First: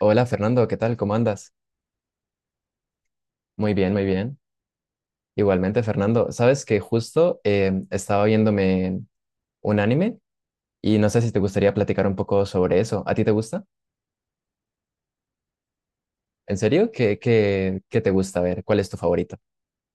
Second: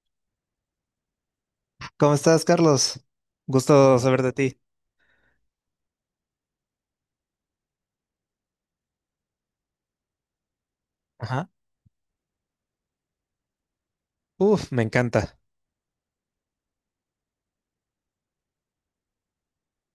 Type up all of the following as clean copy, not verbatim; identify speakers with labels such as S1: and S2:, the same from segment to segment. S1: Hola Fernando, ¿qué tal? ¿Cómo andas?
S2: ¿Cómo estás, Carlos?
S1: Muy bien,
S2: Gusto
S1: muy
S2: saber de
S1: bien.
S2: ti.
S1: Igualmente, Fernando, sabes que justo estaba viéndome un anime y no sé si te
S2: Ajá.
S1: gustaría platicar un poco sobre eso. ¿A ti te gusta?
S2: Uf, me encanta.
S1: ¿En serio? ¿Qué te gusta? A ver, ¿cuál es tu favorito?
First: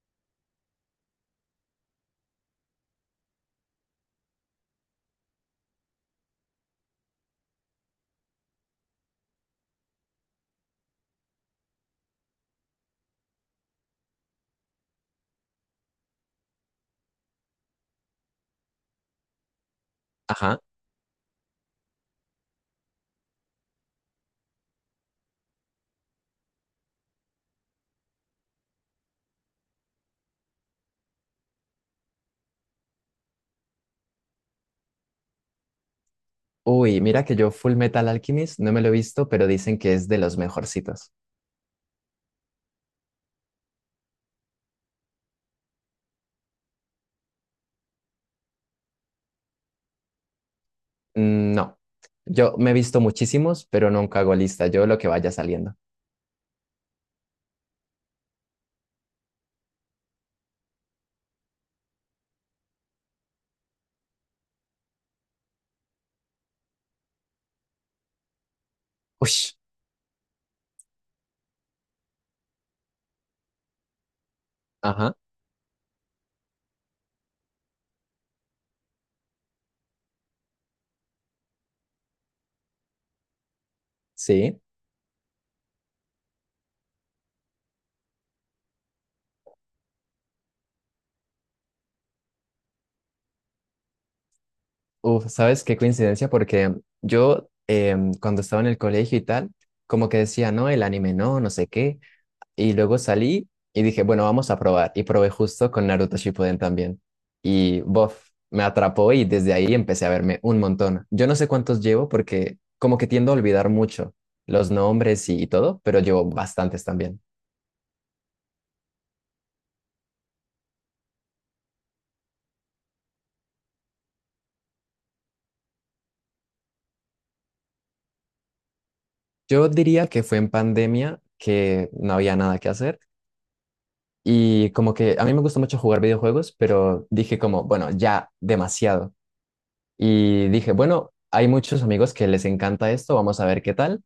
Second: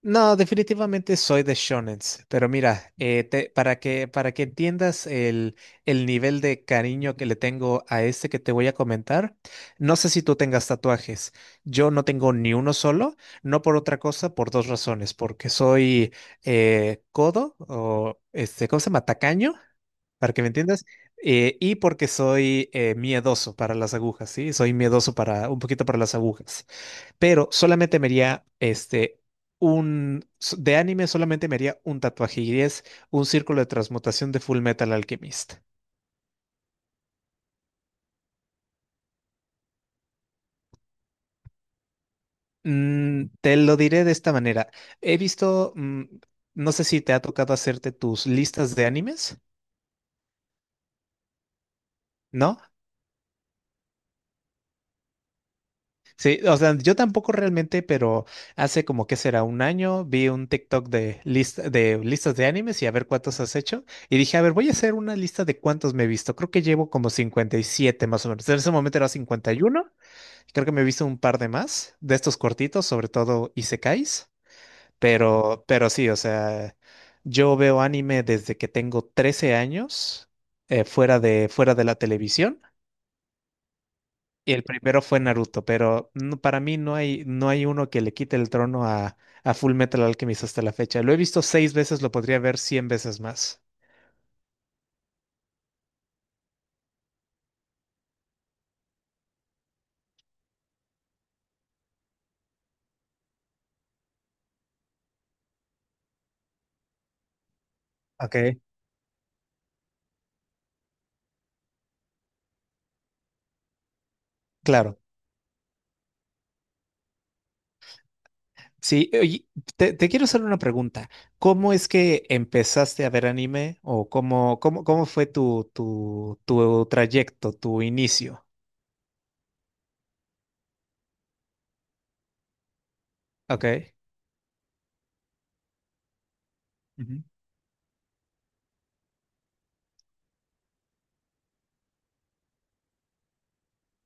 S2: No, definitivamente soy de shonens, pero mira, para que entiendas el nivel de cariño que le tengo a este que te voy a comentar, no sé si tú tengas tatuajes. Yo no tengo ni uno solo, no por otra cosa, por dos razones, porque soy codo o este, ¿cómo se llama? Tacaño para que me
S1: Ajá.
S2: entiendas, y porque soy miedoso para las agujas, ¿sí? Soy miedoso para un poquito para las agujas, pero solamente me haría este de anime solamente me haría un tatuaje y es un círculo de transmutación de Full Metal Alchemist.
S1: Uy, mira que yo Full Metal Alchemist no me lo he visto, pero dicen que es de los mejorcitos.
S2: Te lo diré de esta manera. He visto, no sé si te ha tocado hacerte tus listas de animes,
S1: Mm, no, yo
S2: ¿no?
S1: me he visto muchísimos, pero nunca hago lista. Yo lo que vaya saliendo.
S2: Sí, o sea, yo tampoco realmente, pero hace como que será un año vi un TikTok de lista, de listas de animes y a ver cuántos has hecho. Y dije, a ver, voy a hacer una lista de cuántos me he visto. Creo que llevo como 57 más o menos. En ese momento era cincuenta
S1: Ush.
S2: y uno. Creo que me he visto un par de más de estos cortitos, sobre todo Isekais.
S1: Ajá.
S2: Pero sí, o sea, yo veo anime desde que tengo 13 años, fuera de la televisión. Y
S1: Sí.
S2: el primero fue Naruto, para mí no hay uno que le quite el trono a Full Metal Alchemist hasta la fecha. Lo he visto seis veces, lo podría ver 100 veces más.
S1: Uf, ¿sabes qué coincidencia? Porque yo cuando estaba en el colegio y tal, como que decía, no, el anime no, no sé qué. Y luego salí y dije, bueno, vamos a probar. Y probé justo con Naruto Shippuden también. Y bof,
S2: Ok.
S1: me atrapó y desde ahí empecé a verme un montón. Yo no sé cuántos llevo porque como que tiendo a olvidar mucho los
S2: Claro.
S1: nombres y todo, pero llevo bastantes también.
S2: Sí, oye, te quiero hacer una pregunta. ¿Cómo es que empezaste a ver anime o cómo fue tu trayecto, tu inicio?
S1: Yo diría que fue en pandemia que no había nada que hacer.
S2: Ok.
S1: Y como que a mí me gusta mucho jugar videojuegos, pero
S2: Ujú.
S1: dije como, bueno, ya demasiado. Y dije, bueno, hay muchos amigos que les encanta esto, vamos a ver qué tal.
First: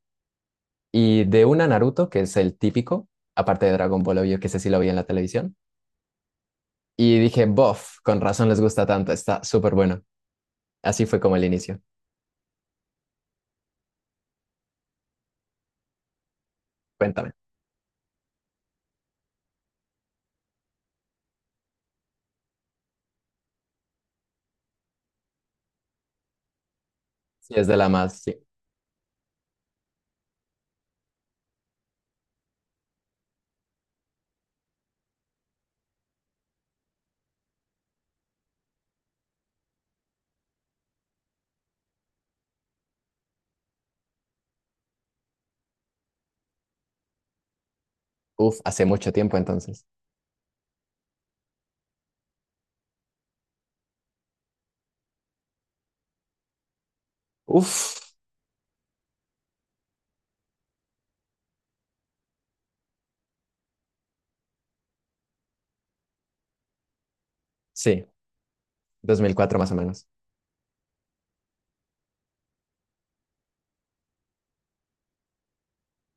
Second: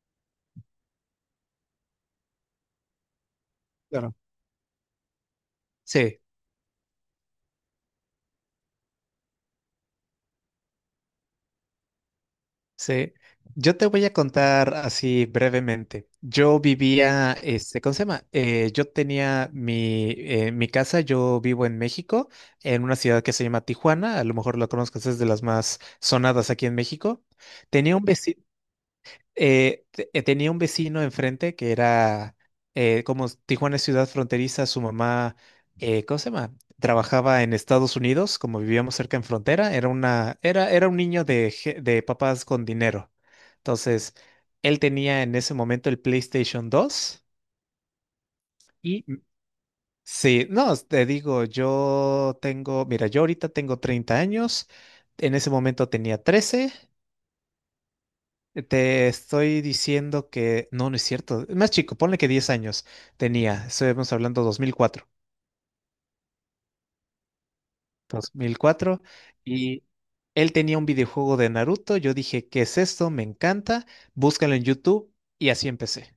S1: Y de una Naruto, que es el típico, aparte de Dragon
S2: Claro.
S1: Ball, obvio, que sé si lo vi en la televisión.
S2: Sí.
S1: Y dije, bof, con razón les gusta tanto, está súper bueno. Así fue como el inicio.
S2: Sí, yo te voy a contar así brevemente. Yo
S1: Cuéntame.
S2: vivía, este, ¿cómo se llama? Yo tenía mi casa, yo vivo en México, en una ciudad que se llama Tijuana, a lo mejor lo conozcas, es de las más sonadas aquí en México.
S1: Si es de la
S2: Tenía un
S1: más, sí.
S2: vecino tenía un vecino enfrente que era, como Tijuana es ciudad fronteriza, su mamá, ¿cómo se llama? Trabajaba en Estados Unidos, como vivíamos cerca en frontera, era un niño de papás con dinero. Entonces, él tenía en ese momento el PlayStation 2
S1: Uf, hace
S2: y
S1: mucho
S2: m-
S1: tiempo entonces.
S2: sí, no, te digo, yo tengo, mira, yo ahorita tengo 30 años, en ese momento tenía 13.
S1: Uf,
S2: Te estoy diciendo que no, no es cierto. Más chico, ponle que 10 años tenía. Estamos hablando 2004,
S1: sí,
S2: 2004.
S1: 2004 más o
S2: Y
S1: menos.
S2: él tenía un videojuego de Naruto. Yo dije, ¿qué es esto? Me encanta. Búscalo en YouTube. Y así empecé.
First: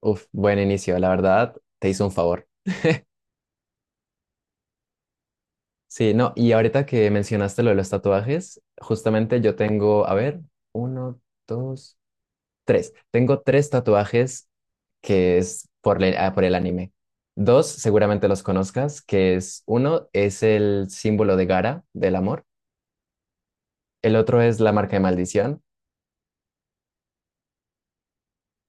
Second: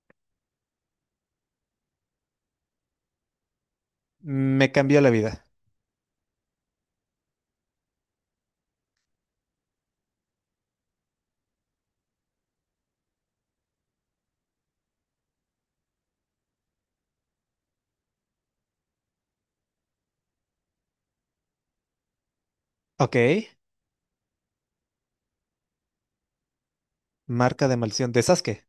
S1: Uf, buen inicio, la verdad, te hizo un favor.
S2: Me cambió la vida.
S1: Sí, no, y ahorita que mencionaste lo de los tatuajes, justamente yo tengo, a ver, uno, dos, tres. Tengo tres tatuajes que es por, por el anime. Dos, seguramente los conozcas, que es uno es el símbolo de Gara, del amor.
S2: Ok.
S1: El otro es la marca de maldición,
S2: Marca de maldición de Sasuke.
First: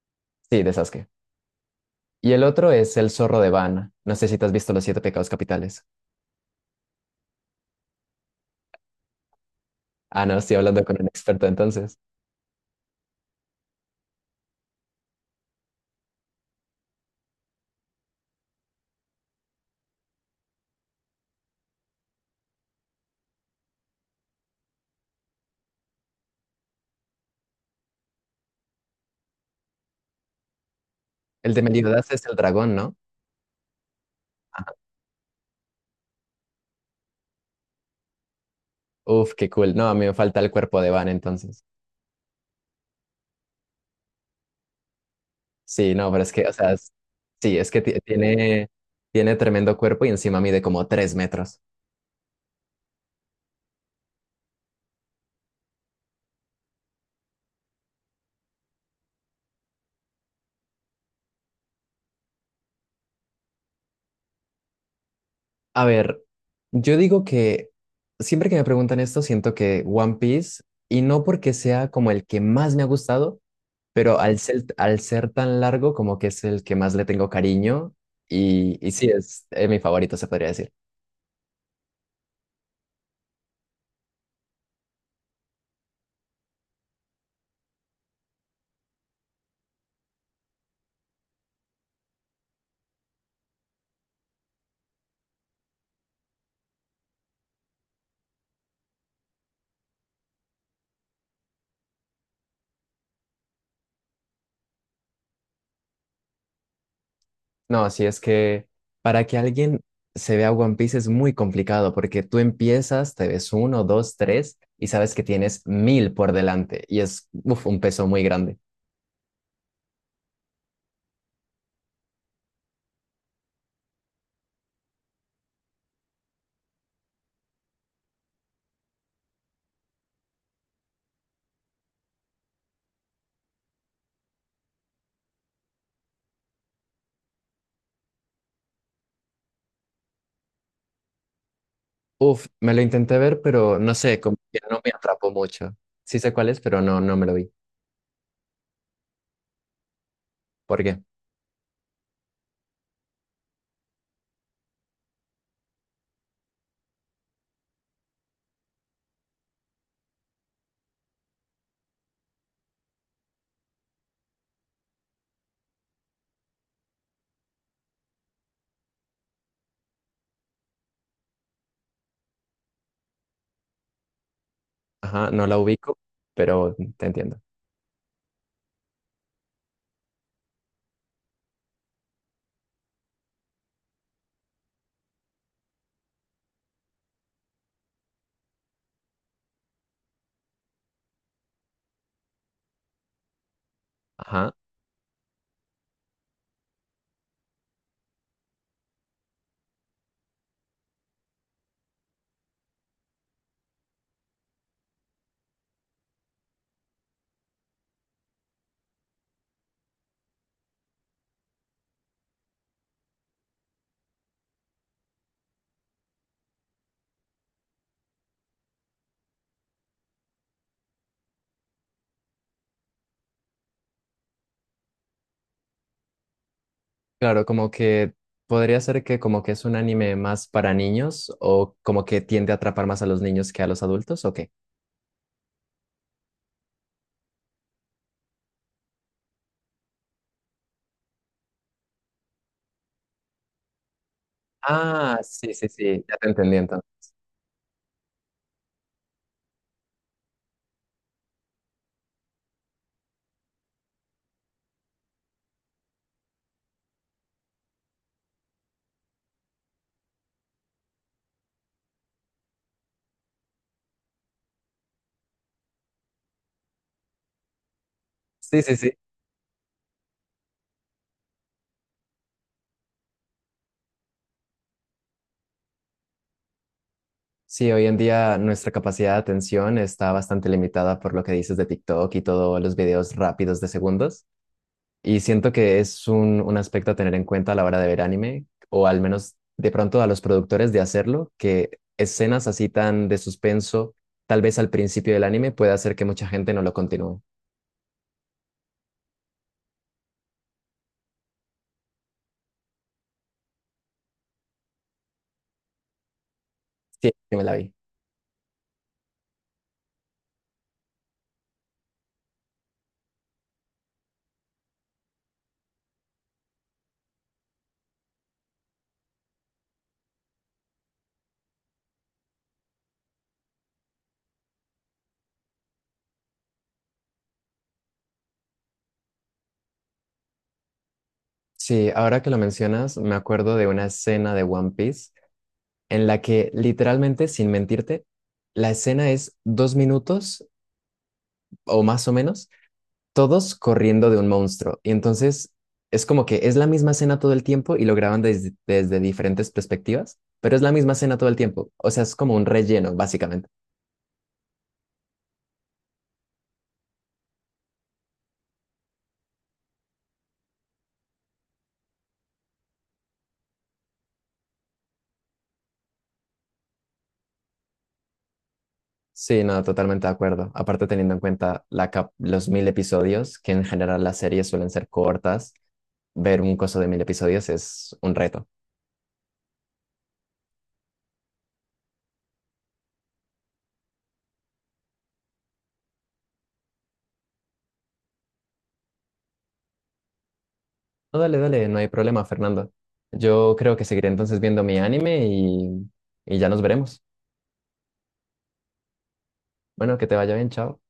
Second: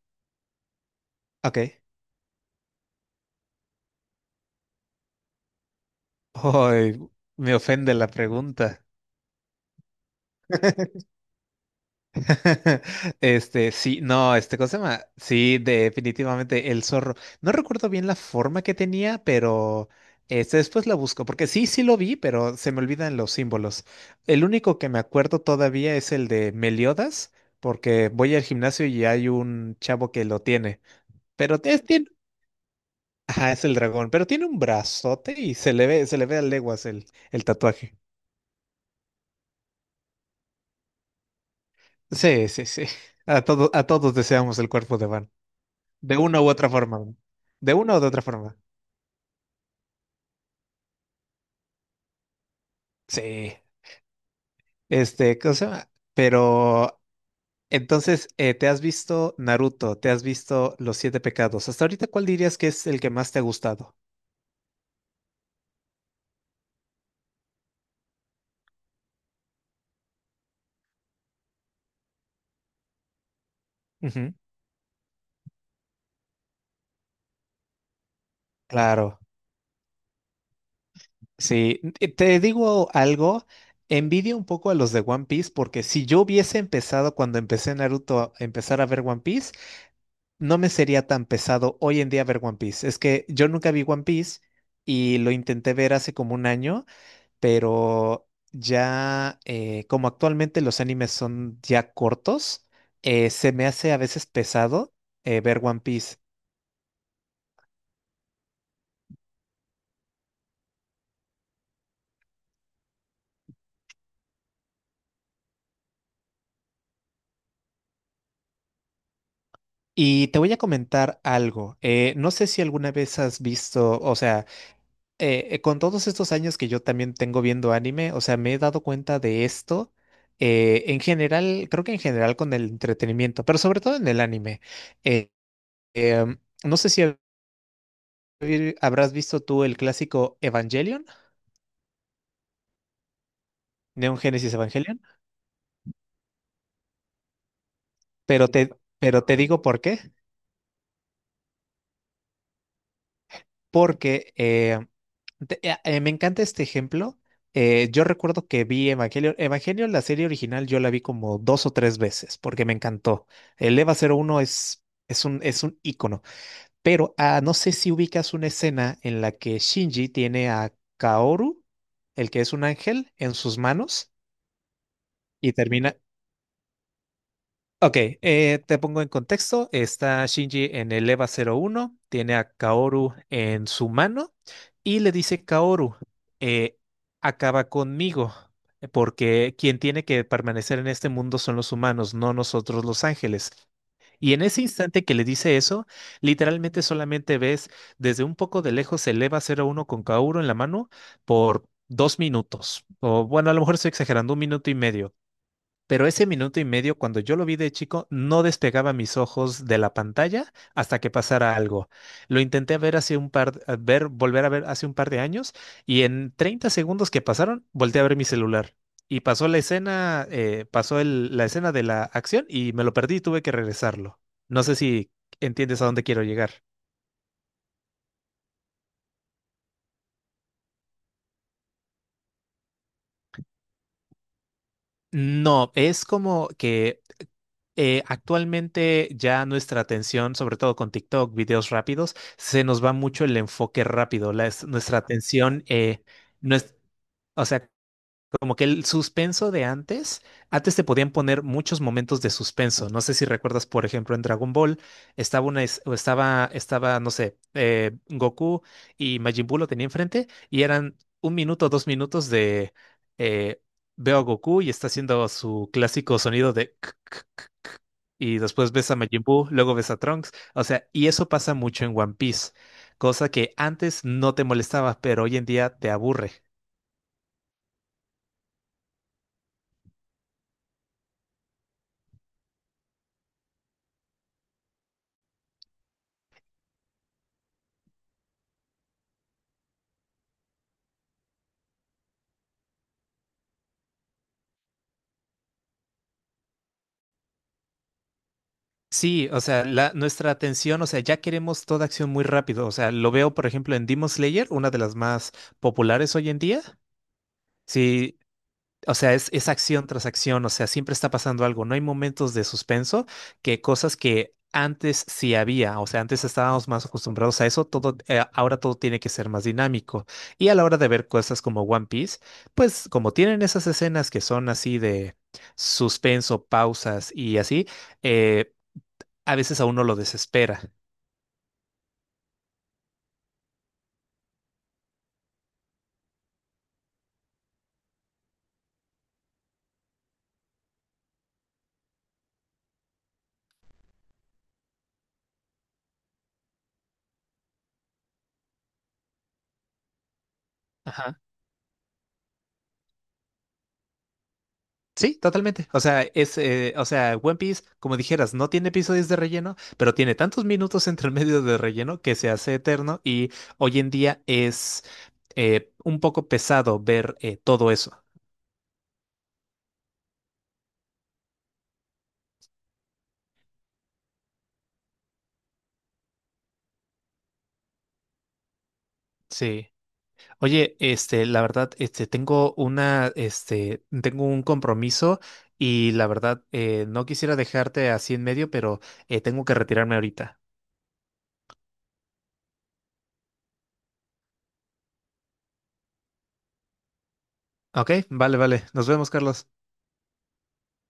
S1: sí, de Sasuke.
S2: Ok.
S1: Y el otro es el zorro de Vana. No sé si te has visto Los Siete Pecados Capitales.
S2: Ay, me ofende la pregunta.
S1: Ah, no, estoy hablando con un experto entonces.
S2: Este, sí, no, este, ¿cómo se llama? Sí, definitivamente el zorro. No recuerdo bien la forma que tenía, pero este, después la busco, porque sí, sí lo vi, pero se me olvidan los símbolos. El único que me acuerdo todavía es el de Meliodas, porque voy al gimnasio y hay un chavo que lo tiene,
S1: El de
S2: pero tiene,
S1: Meliodas es el dragón, ¿no?
S2: ajá, es el dragón, pero tiene un brazote y se le ve a leguas el tatuaje.
S1: Uf, qué cool. No, a mí me falta el cuerpo de Vana entonces.
S2: Sí, sí, sí. A todos deseamos el cuerpo de Van.
S1: Sí, no,
S2: De
S1: pero es
S2: una
S1: que,
S2: u
S1: o
S2: otra
S1: sea,
S2: forma, ¿no?
S1: sí, es
S2: De
S1: que
S2: una u otra forma.
S1: tiene tremendo cuerpo y encima mide como 3 metros.
S2: Sí, este, ¿cómo se llama? Pero entonces, ¿te has visto Naruto? ¿Te has visto Los Siete Pecados? Hasta ahorita, ¿cuál dirías que es el que más te ha gustado?
S1: A ver, yo digo que siempre que me preguntan esto, siento que One Piece, y no porque sea como el que más me ha gustado, pero
S2: Ujú.
S1: al ser tan largo, como que es el que más le tengo cariño, y sí,
S2: Claro,
S1: es, mi favorito, se podría decir.
S2: sí. Te digo algo, envidio un poco a los de One Piece porque si yo hubiese empezado cuando empecé Naruto a empezar a ver One Piece, no me sería tan pesado hoy en día ver One Piece. Es que yo nunca vi One Piece y lo intenté ver hace como un año. Pero ya, como actualmente los animes son ya cortos, se me hace a veces pesado ver One Piece.
S1: No, si es que para que alguien se vea One Piece es muy complicado porque tú empiezas, te ves uno, dos, tres y sabes que tienes 1.000 por delante y es uf, un peso muy grande.
S2: Y te voy a comentar algo. No sé si alguna vez has visto, o sea, con todos estos años que yo también tengo viendo anime, o sea, me he dado cuenta de esto. En general, creo que en general con el entretenimiento, pero sobre todo en el anime. Eh, no sé si habrás visto tú el clásico Evangelion,
S1: Uf, me lo intenté ver, pero no
S2: Neon
S1: sé, como
S2: Genesis
S1: que no me
S2: Evangelion.
S1: atrapó mucho. Sí sé cuál es, pero no, no me lo vi.
S2: Pero te, pero te digo por qué.
S1: ¿Por qué?
S2: Porque me encanta este ejemplo. Yo recuerdo que vi Evangelion, la serie original, yo la vi como dos o tres veces porque me encantó. El EVA-01 es un ícono. Pero no sé si ubicas una escena en la que Shinji tiene a Kaoru, el que es un ángel, en sus manos
S1: Ajá, no
S2: y
S1: la
S2: termina.
S1: ubico, pero te entiendo.
S2: Ok, te pongo en contexto. Está Shinji en el EVA-01, tiene a Kaoru en su mano y le dice Kaoru, eh, acaba conmigo, porque quien tiene que permanecer en este mundo son los humanos, no nosotros los ángeles. Y en
S1: Ajá.
S2: ese instante que le dice eso, literalmente solamente ves desde un poco de lejos el EVA-01 con Kaoru en la mano por 2 minutos. O bueno, a lo mejor estoy exagerando, un minuto y medio, pero ese minuto y medio, cuando yo lo vi de chico, no despegaba mis ojos de la pantalla hasta que pasara algo. Lo intenté ver hace un par, a ver, volver a ver hace un par de años, y en 30 segundos que pasaron, volteé a ver mi celular. Y pasó la escena, pasó la escena de la acción y me lo perdí y tuve que regresarlo. No sé si entiendes a dónde quiero llegar.
S1: Claro, como que podría ser que como que es un anime más para niños o como que tiende a atrapar más a los niños que a los adultos, ¿o qué?
S2: No, es como que actualmente ya nuestra atención, sobre todo con TikTok, videos rápidos, se nos va mucho el enfoque rápido, nuestra
S1: Ah, sí,
S2: atención,
S1: sí, sí, ya te
S2: no
S1: entendí
S2: es-
S1: entonces.
S2: o sea, como que el suspenso de antes, antes te podían poner muchos momentos de suspenso. No sé si recuerdas, por ejemplo, en Dragon Ball estaba una, es- o estaba, estaba, no sé, Goku y Majin Buu lo tenía enfrente y eran un minuto, 2 minutos de eh, veo a Goku y está haciendo su clásico sonido de Y
S1: Sí,
S2: después
S1: sí,
S2: ves
S1: sí.
S2: a Majin Buu, luego ves a Trunks. O sea, y eso pasa mucho en One Piece, cosa que antes no te molestaba, pero hoy en día te aburre.
S1: Sí, hoy en día nuestra capacidad de atención está bastante limitada por lo que dices de TikTok y todos los videos rápidos de segundos. Y siento que es un aspecto a tener en cuenta a la hora de ver anime, o al menos de pronto a los productores de hacerlo, que escenas así tan de suspenso, tal vez al principio del anime, puede hacer que mucha gente no lo continúe.
S2: Sí, o sea, nuestra atención, o sea, ya queremos toda acción muy rápido. O sea, lo veo, por ejemplo, en Demon Slayer, una de las más populares hoy en día.
S1: Sí, yo me la vi.
S2: Sí. O sea, es acción tras acción, o sea, siempre está pasando algo. No hay momentos de suspenso que cosas que antes sí había, o sea, antes estábamos más acostumbrados a eso, todo, ahora todo tiene que ser más dinámico. Y a la hora de ver cosas como One Piece, pues como tienen esas escenas que son así de suspenso, pausas y así, eh, a veces a uno lo desespera.
S1: Sí, ahora que lo mencionas, me acuerdo de una escena de One Piece en la que literalmente, sin mentirte, la escena es 2 minutos o más o menos, todos corriendo de un monstruo. Y entonces es como que es la misma escena todo el tiempo y lo graban desde, desde diferentes perspectivas, pero es la misma escena todo el tiempo. O sea, es como un relleno, básicamente.
S2: Sí, totalmente. O sea, o sea, One Piece, como dijeras, no tiene episodios de relleno, pero tiene tantos minutos entre medio de relleno que se hace eterno y hoy en día es un poco pesado ver todo eso.
S1: Sí, no, totalmente de acuerdo. Aparte teniendo en cuenta la los 1.000 episodios, que en general las series suelen ser cortas, ver un coso de 1.000 episodios es un reto.
S2: Sí. Oye, este, la verdad, este, este, tengo un compromiso y la verdad, no quisiera dejarte así en medio, pero tengo que retirarme ahorita.
S1: No, dale, dale, no hay problema, Fernando. Yo creo que seguiré entonces viendo mi anime y ya nos veremos.
S2: Ok, vale, vale. Nos vemos, Carlos.
S1: Bueno, que te vaya bien, chao.